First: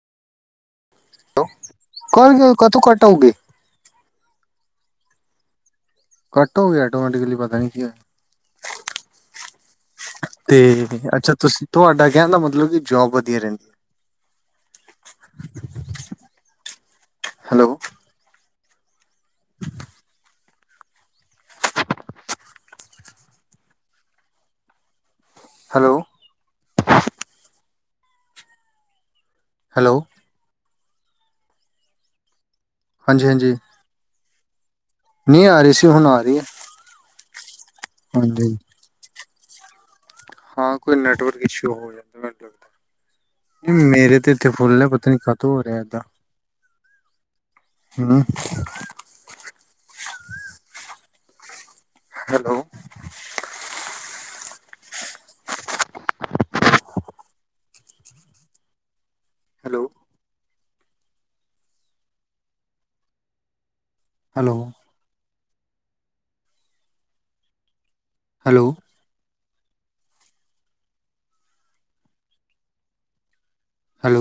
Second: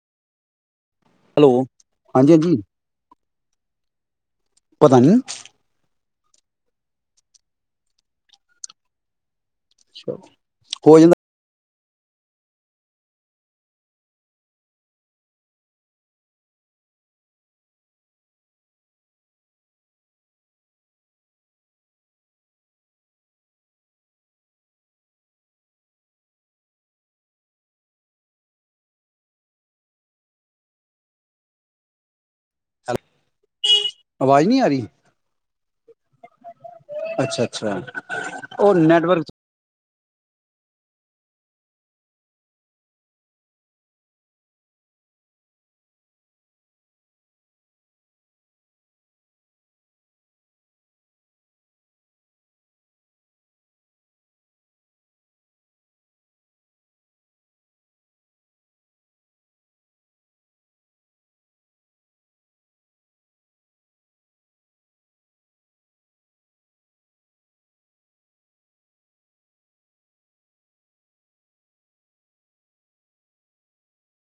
hello ਹਾਂਜੀ ਕਰਗੇ ਹਾਂਜੀ ਕਤੋਂ ਘਟਾਉਗੇ ਪਧਾਨ ਘੱਟ ਹੋ ਗਈ ਆਟੋਮੈਟਿਕਲੀ ਪਤਾ ਨ ਕੀ ਤੇ ਹੋ ਜਾਂਦਾ ਅੱਛਾ ਤੁਸੀਂ ਤੁਹਾਡਾ ਕਹਿਣ ਦਾ ਮਤਲਬ ਕਿ ਜੋਬ ਵਧੀਆ ਰਹਿੰਦੀ ਹੈ ਹੈਲੋ ਹੈਲੋ ਹੈਲੋ [inaudible] ਹਾਂਜੀ ਹਾਂਜੀ ਆਵਾਜ਼ ਨਹੀਂੀ ਆ ਰਹੀ ਨਹੀਂ ਆ ਰਹੀ ਸੀ ਹੁਣ ਆ ਰਹੀ ਹੈ ਅੱਛਾ ਅੱਛਾ ਹਾਂਜੀ ਉਹਰ ਨੈਟਵਰਕ ਹਾਂ ਕੋਈ ਨੈਟਵਰਕ ਇਸ਼ੂ ਹੋ ਜਾਂਦਾ ਮੈਨ ਲੱਗਦਾ ਮੇਰੇ ਤੇ ਇੱਥੇ ਫੁੱਲ ਪਤਾ ਨੀ ਖਤਮ ਹੋ ਰਿਹਾ ਏਦਾਂ ਹ ਹੈਲੋ ਹੈਲੋ ਹੈਲੋ ਹੈਲੋ